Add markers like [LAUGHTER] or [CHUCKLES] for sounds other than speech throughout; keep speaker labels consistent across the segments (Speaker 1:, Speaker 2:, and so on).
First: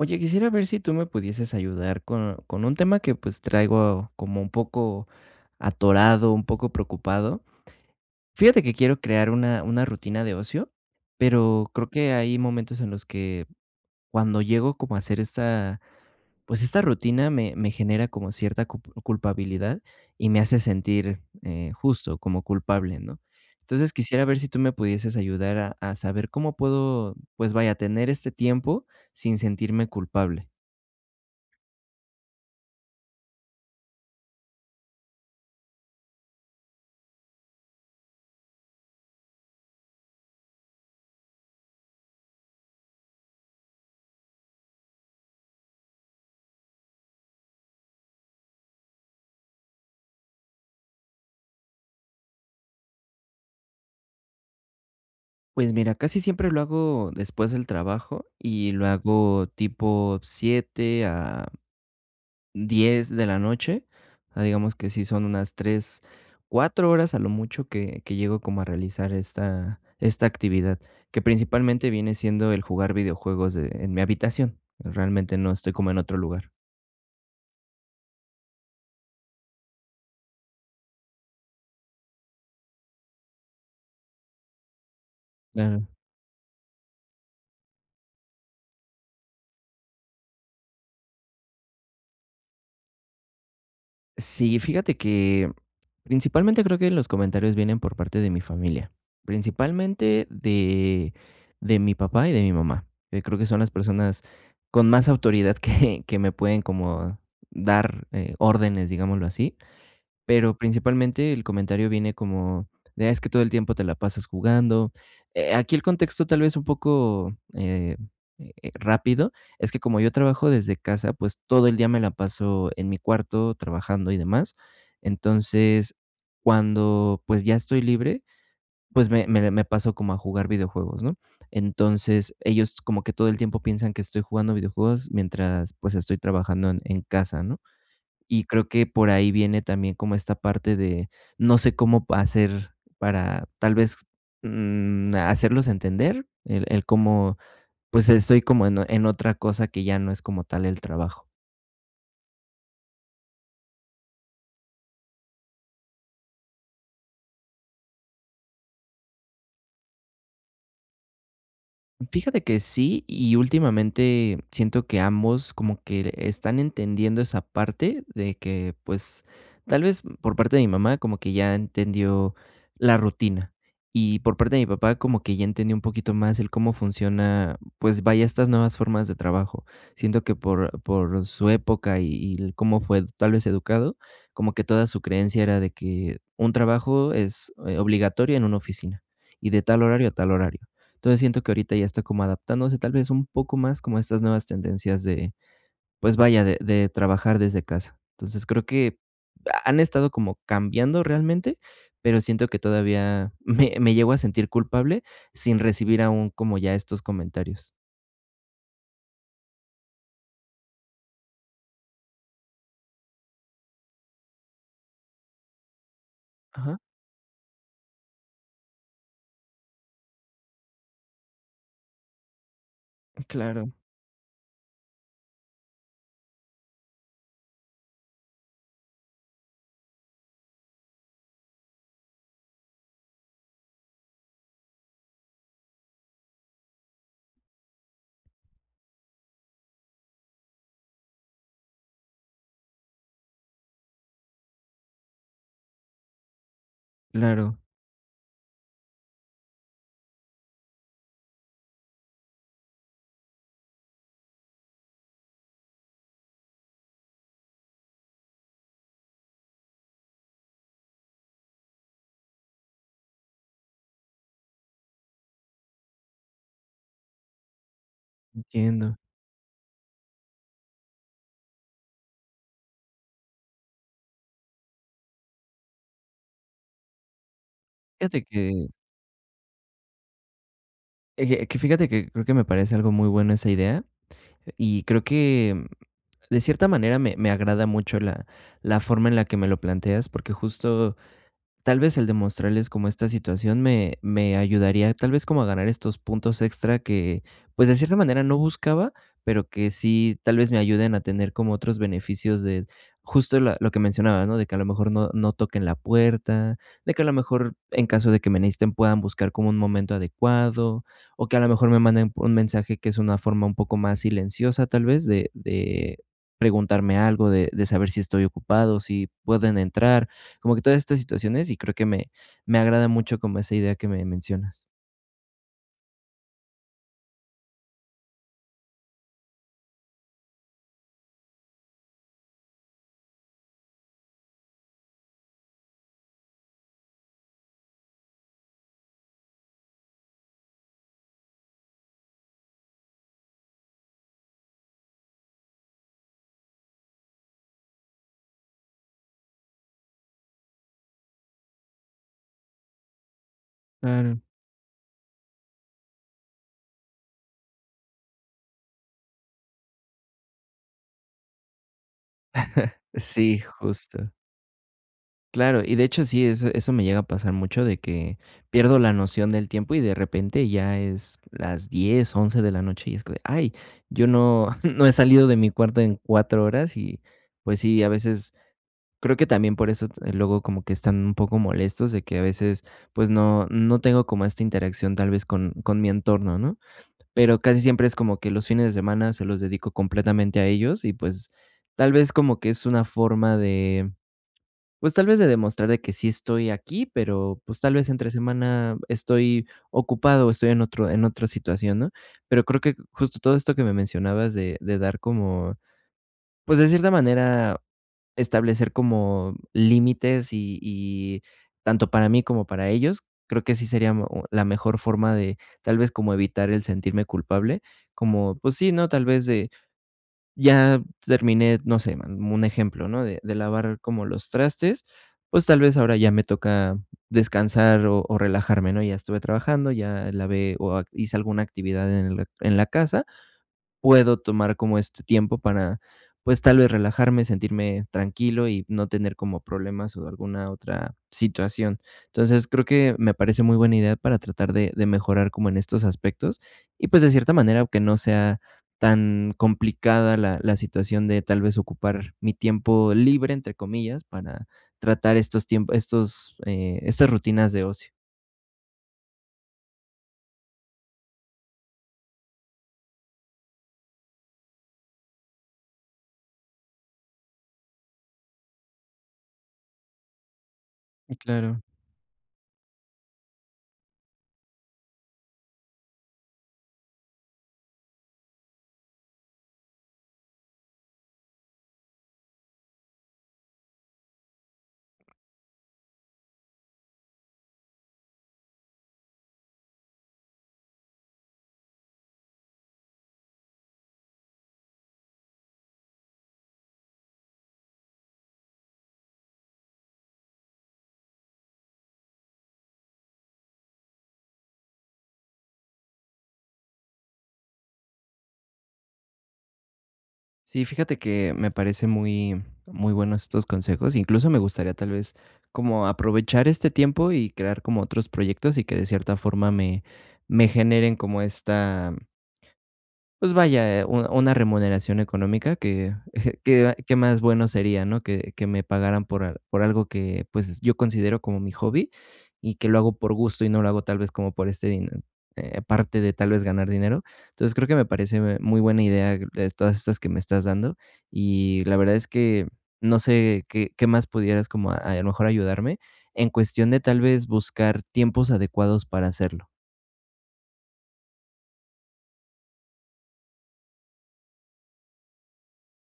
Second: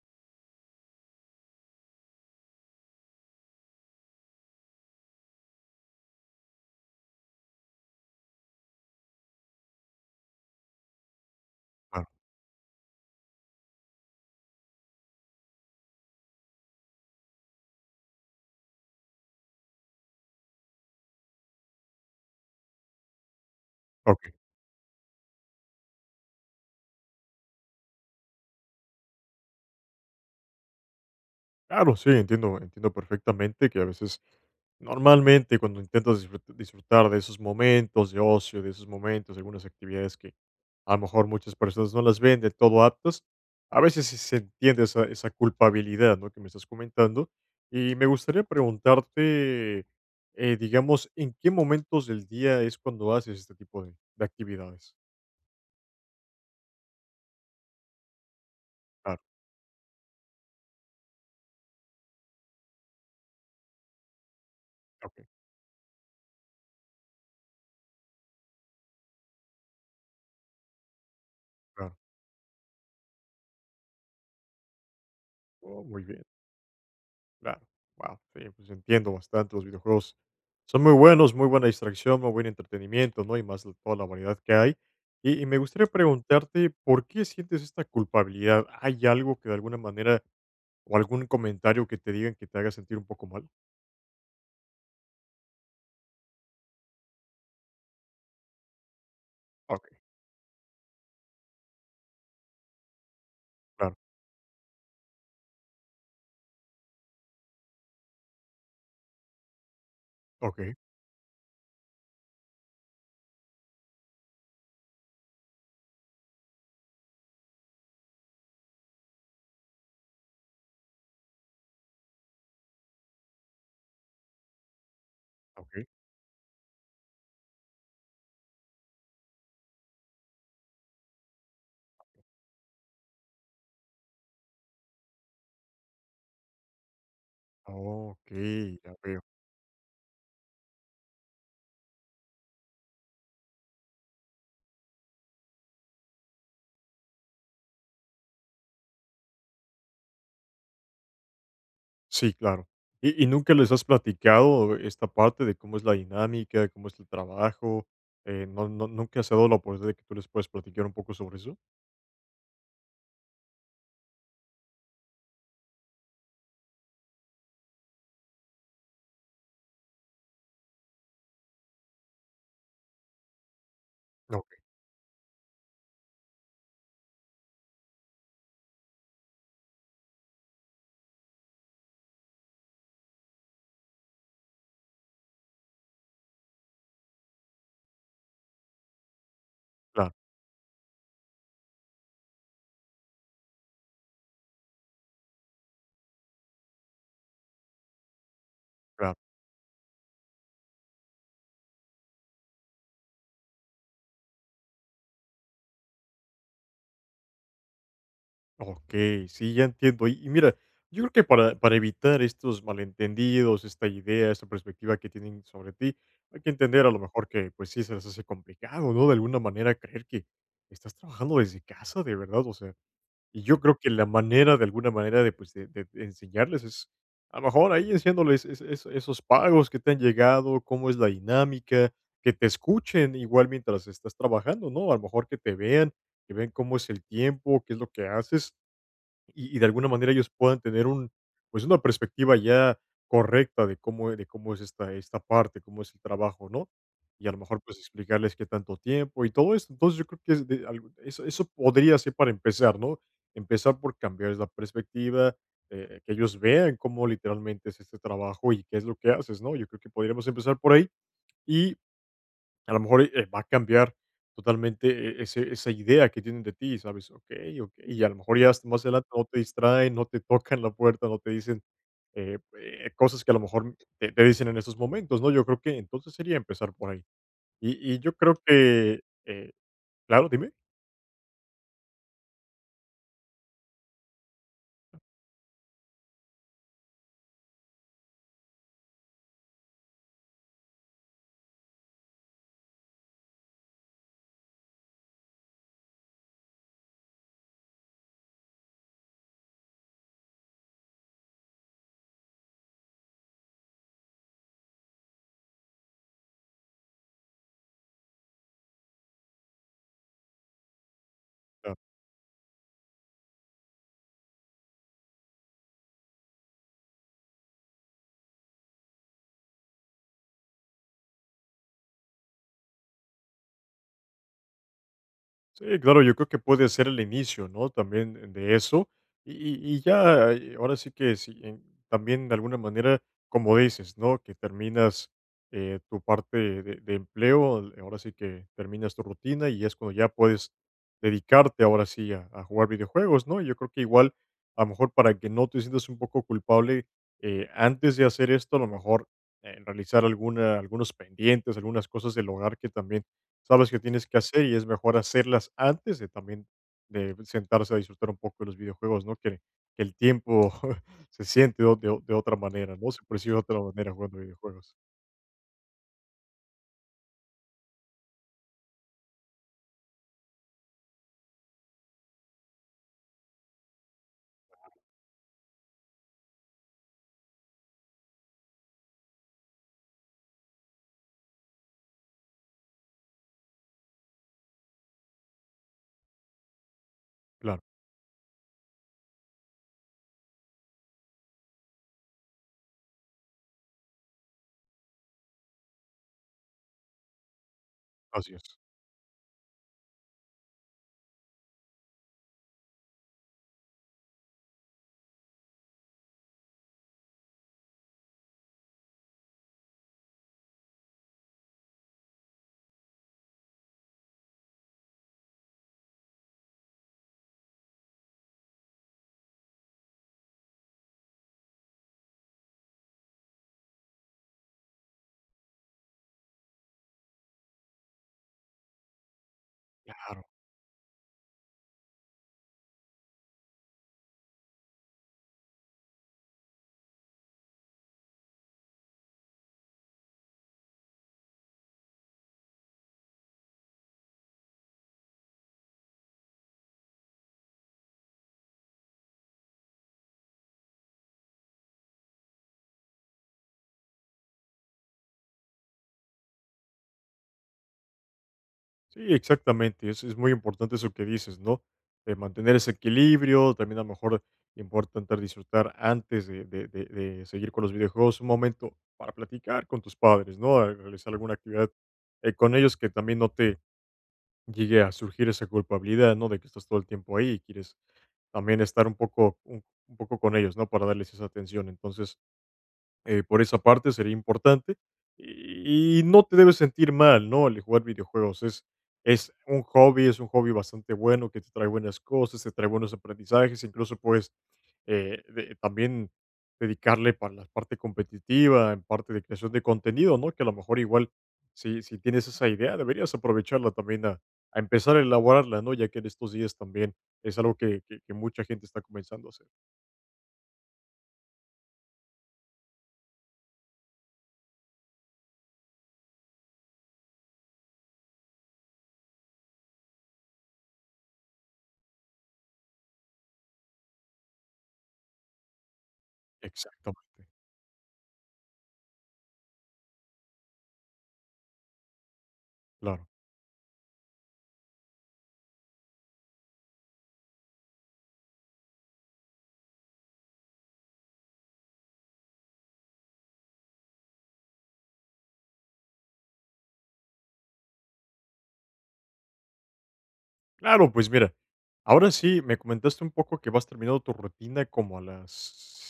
Speaker 1: Oye, quisiera ver si tú me pudieses ayudar con con un tema que pues, traigo como un poco atorado, un poco preocupado. Fíjate que quiero crear una una rutina de ocio, pero creo
Speaker 2: Claro.
Speaker 1: que hay momentos en los que, cuando llego como a hacer esta, pues, esta rutina, me me genera como cierta cup culpabilidad y me hace sentir, eh, justo, como culpable, ¿no? Entonces, quisiera
Speaker 2: Okey.
Speaker 1: ver si tú me pudieses ayudar a a saber cómo puedo, pues vaya, tener este tiempo sin sentirme culpable.
Speaker 2: Claro, sí, entiendo entiendo perfectamente que a veces, normalmente cuando intentas disfrut disfrutar de esos momentos de ocio, de esos momentos, de algunas actividades que a lo mejor muchas personas no las ven de todo aptas, a veces sí se entiende esa esa culpabilidad, ¿no?, que me estás comentando, y me gustaría preguntarte, eh, digamos, ¿en qué momentos del día es cuando haces este tipo de de actividades?
Speaker 1: Pues mira, casi siempre lo hago después del trabajo, y lo
Speaker 2: Claro.
Speaker 1: hago tipo 7:00 a 10:00 de la noche, ah, digamos que sí
Speaker 2: Okey.
Speaker 1: son unas 3, 4 horas a lo mucho que que llego como a realizar esta, esta actividad, que principalmente
Speaker 2: Claro.
Speaker 1: viene siendo el jugar videojuegos de en mi habitación. Realmente, no estoy
Speaker 2: Oh,
Speaker 1: como en
Speaker 2: muy
Speaker 1: otro
Speaker 2: bien.
Speaker 1: lugar.
Speaker 2: Claro, guau, sí, pues entiendo bastante los videojuegos. Son muy buenos, muy buena distracción, muy buen entretenimiento, ¿no? Y más, toda la variedad que hay, y y me gustaría
Speaker 1: Claro.
Speaker 2: preguntarte, ¿por qué sientes esta culpabilidad? ¿Hay algo que de alguna manera o algún comentario que te digan que te haga sentir un poco mal?
Speaker 1: Sí, fíjate que principalmente, creo que los comentarios vienen por parte de mi familia,
Speaker 2: Ah, okey.
Speaker 1: principalmente de de mi papá y de mi mamá, eh, que creo que son las
Speaker 2: Claro.
Speaker 1: personas con más autoridad que, que me pueden como dar, eh, órdenes, digámoslo así, pero
Speaker 2: Okey.
Speaker 1: principalmente el comentario viene como, de: "Ah, es que todo el tiempo te la pasas jugando". Eh, aquí el contexto tal vez un poco, eh eh, rápido, es que como yo trabajo desde casa, pues todo el día me la paso en mi cuarto trabajando y demás.
Speaker 2: Okey.
Speaker 1: Entonces, cuando pues, ya estoy libre, pues, me me de me paso como a jugar videojuegos, ¿no? Entonces, ellos como que todo el tiempo piensan que estoy jugando videojuegos mientras, pues, estoy trabajando en en casa, ¿no? Y creo
Speaker 2: Okey,
Speaker 1: que
Speaker 2: ya
Speaker 1: por
Speaker 2: veo.
Speaker 1: ahí viene también como esta parte de, no sé cómo pa hacer para tal vez, mm, hacerlos entender el el cómo, pues estoy como en en otra cosa que ya no es como tal el trabajo.
Speaker 2: Sí, claro. Y y ¿nunca les has platicado esta parte de cómo es la dinámica, de cómo es tu trabajo? Eh, ¿no no nunca se ha dado la oportunidad, de que tú les puedas platicar un poco sobre eso?
Speaker 1: Fíjate que sí y últimamente siento que ambos como que l están entendiendo esa parte de que, pues, tal vez, por parte de mi mamá, como que ya entendió la rutina. Y por parte
Speaker 2: Okey.
Speaker 1: de mi papá, como que ya entendió un poquito más el cómo funciona, pues vaya, estas nuevas formas de trabajo. Siento que por por su época y y el cómo fue tal vez educado, como que toda su creencia era de que un trabajo es, eh, obligatorio en una oficina y de tal horario a
Speaker 2: Claro.
Speaker 1: tal horario. Entonces, siento que ahorita ya está como adaptándose, tal vez un poco más como a estas nuevas tendencias de pues vaya, de de trabajar desde casa. Entonces, creo que
Speaker 2: Claro.
Speaker 1: ha han estado como cambiando realmente, pero siento que todavía me me llego a sentir culpable sin recibir aún como, ya estos comentarios.
Speaker 2: Okey, sí, ya entiendo. Y y mira, yo creo que para para evitar estos malentendidos, esta idea, esta perspectiva que tienen sobre ti, hay que
Speaker 1: Ajá.
Speaker 2: entender a lo mejor que, pues, sí se les hace complicado, ¿no?, de alguna manera, creer que estás trabajando desde casa, de verdad, o sea,
Speaker 1: M
Speaker 2: y yo
Speaker 1: claro.
Speaker 2: creo que la manera de alguna manera de, pues, de de enseñarles es, a lo mejor, ahí enseñándoles es es esos pagos que te han llegado, cómo es la dinámica, que te escuchen igual mientras estás trabajando, ¿no? A lo mejor que te vean, que vean cómo es el tiempo, qué es lo que haces, y y de alguna manera ellos puedan tener un pues una perspectiva ya correcta de cómo eh, de cómo es esta esta parte, cómo es el trabajo, ¿no? Y a lo
Speaker 1: Claro.
Speaker 2: mejor, pues, explicarles qué tanto tiempo y todo eso. Entonces, yo creo que es de algo eso eso podría ser para empezar, ¿no? Empezar por cambiarles la perspectiva, eh, que ellos vean cómo literalmente es este trabajo y qué es lo que haces, ¿no? Yo creo que podríamos empezar por ahí. Y, a lo mejor, y, eh va a cambiar totalmente e ese esa idea que tienen de ti, ¿sabes? Okey, okey, y a lo mejor ya más
Speaker 1: Entiendo.
Speaker 2: adelante no te distraen, no te tocan la puerta, no te dicen, eh, eh, cosas que a lo mejor, te te dicen en estos momentos, ¿no? Yo creo que, entonces, sería empezar por ahí. Y y yo
Speaker 1: Fíjate
Speaker 2: creo
Speaker 1: que
Speaker 2: que eh claro, dime.
Speaker 1: Eje, que fíjate que creo que me parece algo muy bueno esa idea y creo que, de cierta manera me me agrada mucho la la forma en la que me lo planteas porque justo, tal vez el demostrarles como esta situación me me ayudaría, tal vez como a ganar estos puntos extra que, pues de cierta manera no buscaba, pero que sí tal vez me ayuden a tener como otros beneficios de justo la lo que mencionaba, ¿no? De que a lo mejor no no toquen la puerta, de que a lo mejor, en caso de que me necesiten, puedan buscar como un momento adecuado, o que a lo mejor
Speaker 2: Claro.
Speaker 1: me manden un mensaje que es una forma un poco más silenciosa, tal vez, de de preguntarme algo, de de saber si estoy ocupado, si pueden entrar, como que todas estas situaciones y creo que me me agrada mucho como esa idea que me mencionas.
Speaker 2: Sí, claro, yo creo que puede ser el inicio, ¿no?, también de eso. Y y y ya, eh, ahora sí que si en también, de alguna manera, como dices, ¿no?, que terminas, eh, tu parte de de empleo, ahora sí que, terminas tu rutina, y es cuando ya puedes dedicarte, ahora sí, a a jugar videojuegos, ¿no? Y yo creo que igual, a lo mejor, para que no te sientas un poco culpable, eh, antes de hacer esto, a lo mejor, eh, realizar alguna algunos pendientes, algunas cosas del hogar que también, sabes que tienes que
Speaker 1: Claro.
Speaker 2: hacer y es mejor hacerlas antes de también de sentarse a disfrutar un poco de los videojuegos, ¿no?, que que el tiempo [CHUCKLES] se siente de o de o de otra manera,
Speaker 1: [CHUCKLES]
Speaker 2: ¿no? Se percibe de
Speaker 1: Sí,
Speaker 2: otra manera
Speaker 1: justo.
Speaker 2: jugando videojuegos.
Speaker 1: Claro, y de hecho, sí, eso eso me llega a pasar mucho de que pierdo la noción del tiempo y de repente ya es las 10:00, 11:00 de la noche, y es como de, ay, yo no [CHUCKLES] no he salido de mi cuarto en 4 horas, y, pues, sí, a veces, creo que también por eso, t luego como que están un poco molestos de que a veces, pues no no tengo como esta interacción tal vez con con mi entorno, ¿no? Pero casi
Speaker 2: Claro.
Speaker 1: siempre es como que, los fines de semana se los dedico completamente a ellos y, pues, tal vez como que es una forma de, pues, tal vez de demostrar de que sí estoy aquí, pero, pues tal vez entre
Speaker 2: Así es.
Speaker 1: semana estoy ocupado o estoy en otro en otra situación, ¿no? Pero creo que, justo todo esto que me mencionabas de de dar como, pues, de cierta manera establecer como límites y y tanto para mí como para ellos, creo que sí sería mo la mejor forma de, tal vez, como evitar el sentirme culpable, como, pues sí, ¿no?, tal vez de Ya terminé, no sé, n un ejemplo, ¿no?, de de lavar como los trastes, pues tal vez ahora ya me toca descansar o o relajarme, ¿no? Ya estuve trabajando, ya
Speaker 2: Claro.
Speaker 1: lavé o a hice alguna actividad en l en la casa. Puedo tomar como este tiempo para, pues, tal vez relajarme, sentirme tranquilo y no tener como problemas o alguna otra situación. Entonces, creo que me parece muy buena idea para tratar de de mejorar como en estos aspectos, y pues de cierta manera, aunque no sea tan complicada la la situación de, tal vez, ocupar "mi tiempo libre", entre comillas, para tratar estos tiemp estos, eh, estas rutinas de ocio.
Speaker 2: Sí, exactamente. Es es muy importante eso que dices, ¿no?, eh, mantener ese equilibrio, también, a lo mejor, importante disfrutar antes de de de de seguir con los videojuegos, un momento para platicar con tus padres, ¿no? A realizar
Speaker 1: Mm,
Speaker 2: alguna
Speaker 1: claro.
Speaker 2: actividad, eh, con ellos que también no te llegue a surgir esa culpabilidad, ¿no?, de que estás todo el tiempo ahí y quieres también estar un poco un poco con ellos, ¿no?, para darles esa atención. Entonces, eh, por esa parte sería importante, y no te debes sentir mal, ¿no? El jugar videojuegos, es es un hobby es un hobby bastante bueno, que te trae buenas cosas, te trae buenos aprendizajes, incluso, puedes, eh, de también dedicarle para la parte competitiva, en parte de creación de contenido, ¿no?, que, a lo mejor, igual, si si tienes esa idea, deberías aprovecharla también a a empezar a elaborarla, ¿no? Ya que en estos días también es algo que que que mucha gente está comenzando a hacer.
Speaker 1: Sí, fíjate que me parece muy muy bueno estos consejos. Incluso me gustaría tal vez como aprovechar este tiempo y crear como otros proyectos y que de cierta forma me me generen como esta, mm pues vaya, eh, u una remuneración económica que [CHUCKLES] que a que más
Speaker 2: Exactamente.
Speaker 1: bueno sería, ¿no?, que que me pagaran por al por algo que, pues, yo considero como mi hobby y que lo hago
Speaker 2: Claro.
Speaker 1: por gusto y no lo hago tal vez como por este dine eh, aparte de tal vez ganar dinero. Entonces, creo que me parece, me muy buena idea, eh, todas estas que me estás dando, y la verdad es que no sé qué qué más pudieras como a a lo mejor ayudarme en cuestión de tal vez buscar tiempos adecuados para hacerlo.
Speaker 2: Claro, pues mira, ahora sí. Me comentaste un poco que vas terminado tu rutina como a las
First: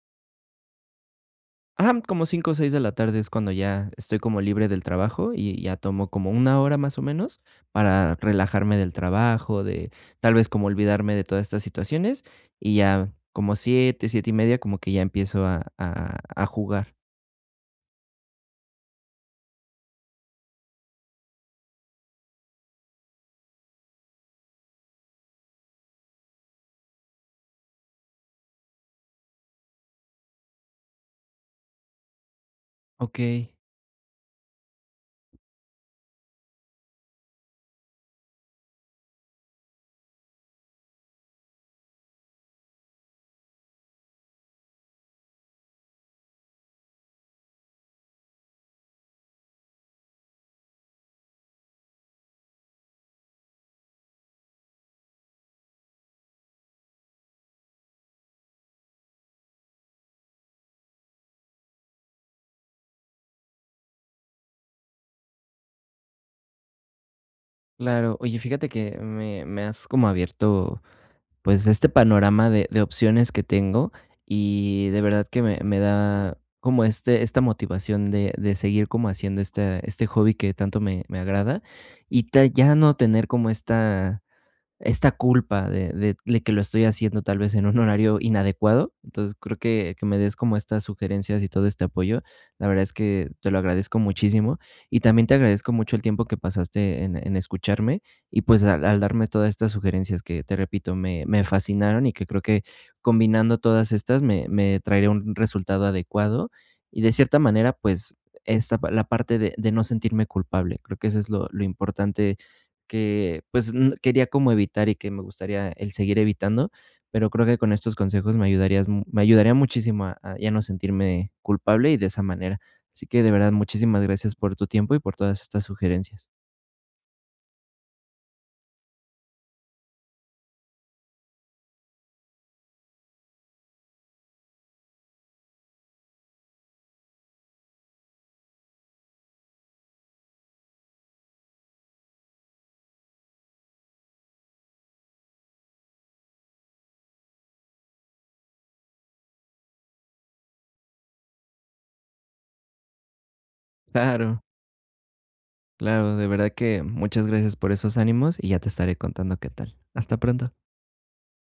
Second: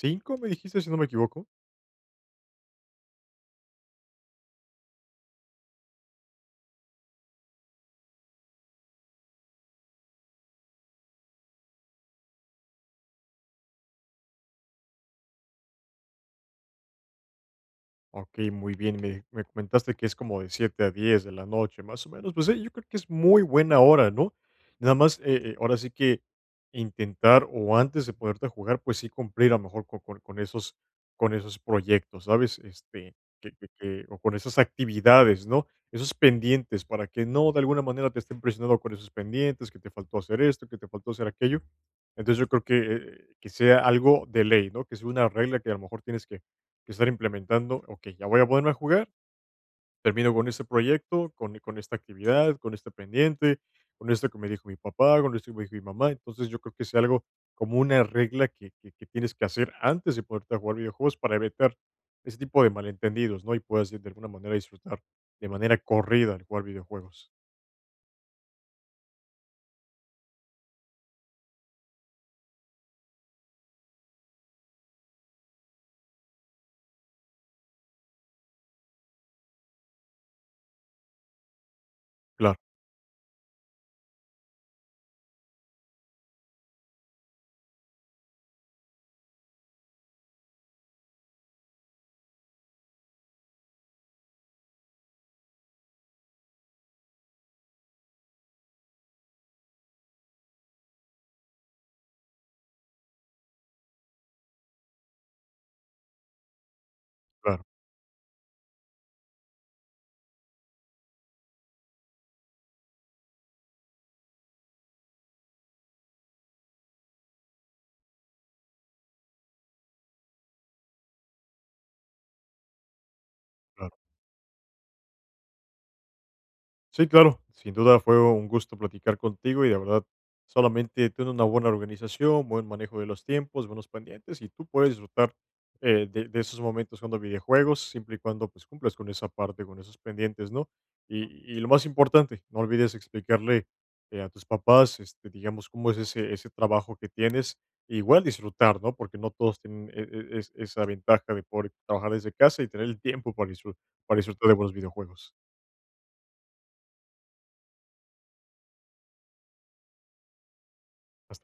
Speaker 2: 5:00, ¿me dijiste?, si no me equivoco.
Speaker 1: Ajá, como 5:00 o 6:00 de la tarde es cuando ya estoy como libre del trabajo y ya tomo como 1 hora, más o menos, para relajarme del trabajo, de tal vez, como olvidarme de todas estas situaciones, y ya como 7:00, 7 y media, como que ya empiezo a a a jugar.
Speaker 2: Okey, muy bien. Me me comentaste que es como de 7:00 a 10:00 de la noche, más o menos, pues, sí, yo creo que es muy buena hora, ¿no? Nada más, eh eh, ahora sí que, intentar, o antes de ponerte a jugar, pues, sí cumplir, a lo mejor, co con con esos con esos proyectos, ¿sabes?, este,
Speaker 1: Okey.
Speaker 2: que que que o con esas actividades, ¿no?, esos pendientes, para que no, de alguna manera, te estén presionando con esos pendientes, que te faltó hacer esto, que te faltó hacer aquello. Entonces, yo creo que que sea algo de ley, ¿no?, que sea una regla que, a lo mejor tienes que que estar implementando. Okey, ya voy a ponerme a jugar, termino con este proyecto, con e con esta actividad, con este pendiente, con esto que me dijo mi papá, con esto que me dijo mi mamá. Entonces, yo creo que sea algo, como una regla que que que tienes que hacer antes de ponerte a jugar videojuegos para evitar ese tipo de malentendidos, ¿no? Y puedas, sí, de alguna manera, disfrutar de manera corrida el jugar videojuegos.
Speaker 1: Claro. Oye, fíjate que me me has como abierto, pues este panorama de de opciones que tengo y de verdad que me me da como este esta motivación de de seguir como haciendo esta este hobby que tanto me me agrada y ta
Speaker 2: Claro.
Speaker 1: ya no tener como esta esta culpa de de le que lo estoy haciendo tal vez en un horario inadecuado, entonces, creo que que me des como estas sugerencias y todo este apoyo, la verdad es que te lo agradezco muchísimo y también te agradezco mucho el tiempo que pasaste en en escucharme y, pues, al al darme todas estas sugerencias que, te repito, me me fascinaron y que creo que combinando todas estas, me me traería un resultado adecuado, y de cierta
Speaker 2: Claro.
Speaker 1: manera, pues, esta pa la parte de de no sentirme culpable, creo que eso es lo lo importante que, pues, n quería como evitar y que me gustaría el seguir evitando, pero creo que con estos consejos me ayudarías mu me ayudaría muchísimo a a ya no sentirme culpable y de esa manera, así que, de verdad,
Speaker 2: Claro.
Speaker 1: muchísimas gracias por tu tiempo y por todas estas sugerencias.
Speaker 2: Sí, claro. Sin duda fue un gusto platicar contigo y, de verdad, solamente ten una buena organización, buen manejo de los tiempos, buenos pendientes, y tú puedes disfrutar, eh, de de esos momentos jugando videojuegos, siempre y cuando, pues, cumplas con esa parte, con esos pendientes, ¿no?, y y lo más importante, no olvides explicarle, eh, a tus papás, este, digamos, cómo es ese ese trabajo que tienes, igual disfrutar, ¿no?, porque no todos tienen e e es esa ventaja de poder trabajar desde casa y tener el tiempo para disfru para
Speaker 1: Claro.
Speaker 2: disfrutar de buenos videojuegos.
Speaker 1: Claro, de verdad que muchas gracias por esos ánimos y ya te estaré contando qué tal. Hasta pronto.
Speaker 2: Hasta p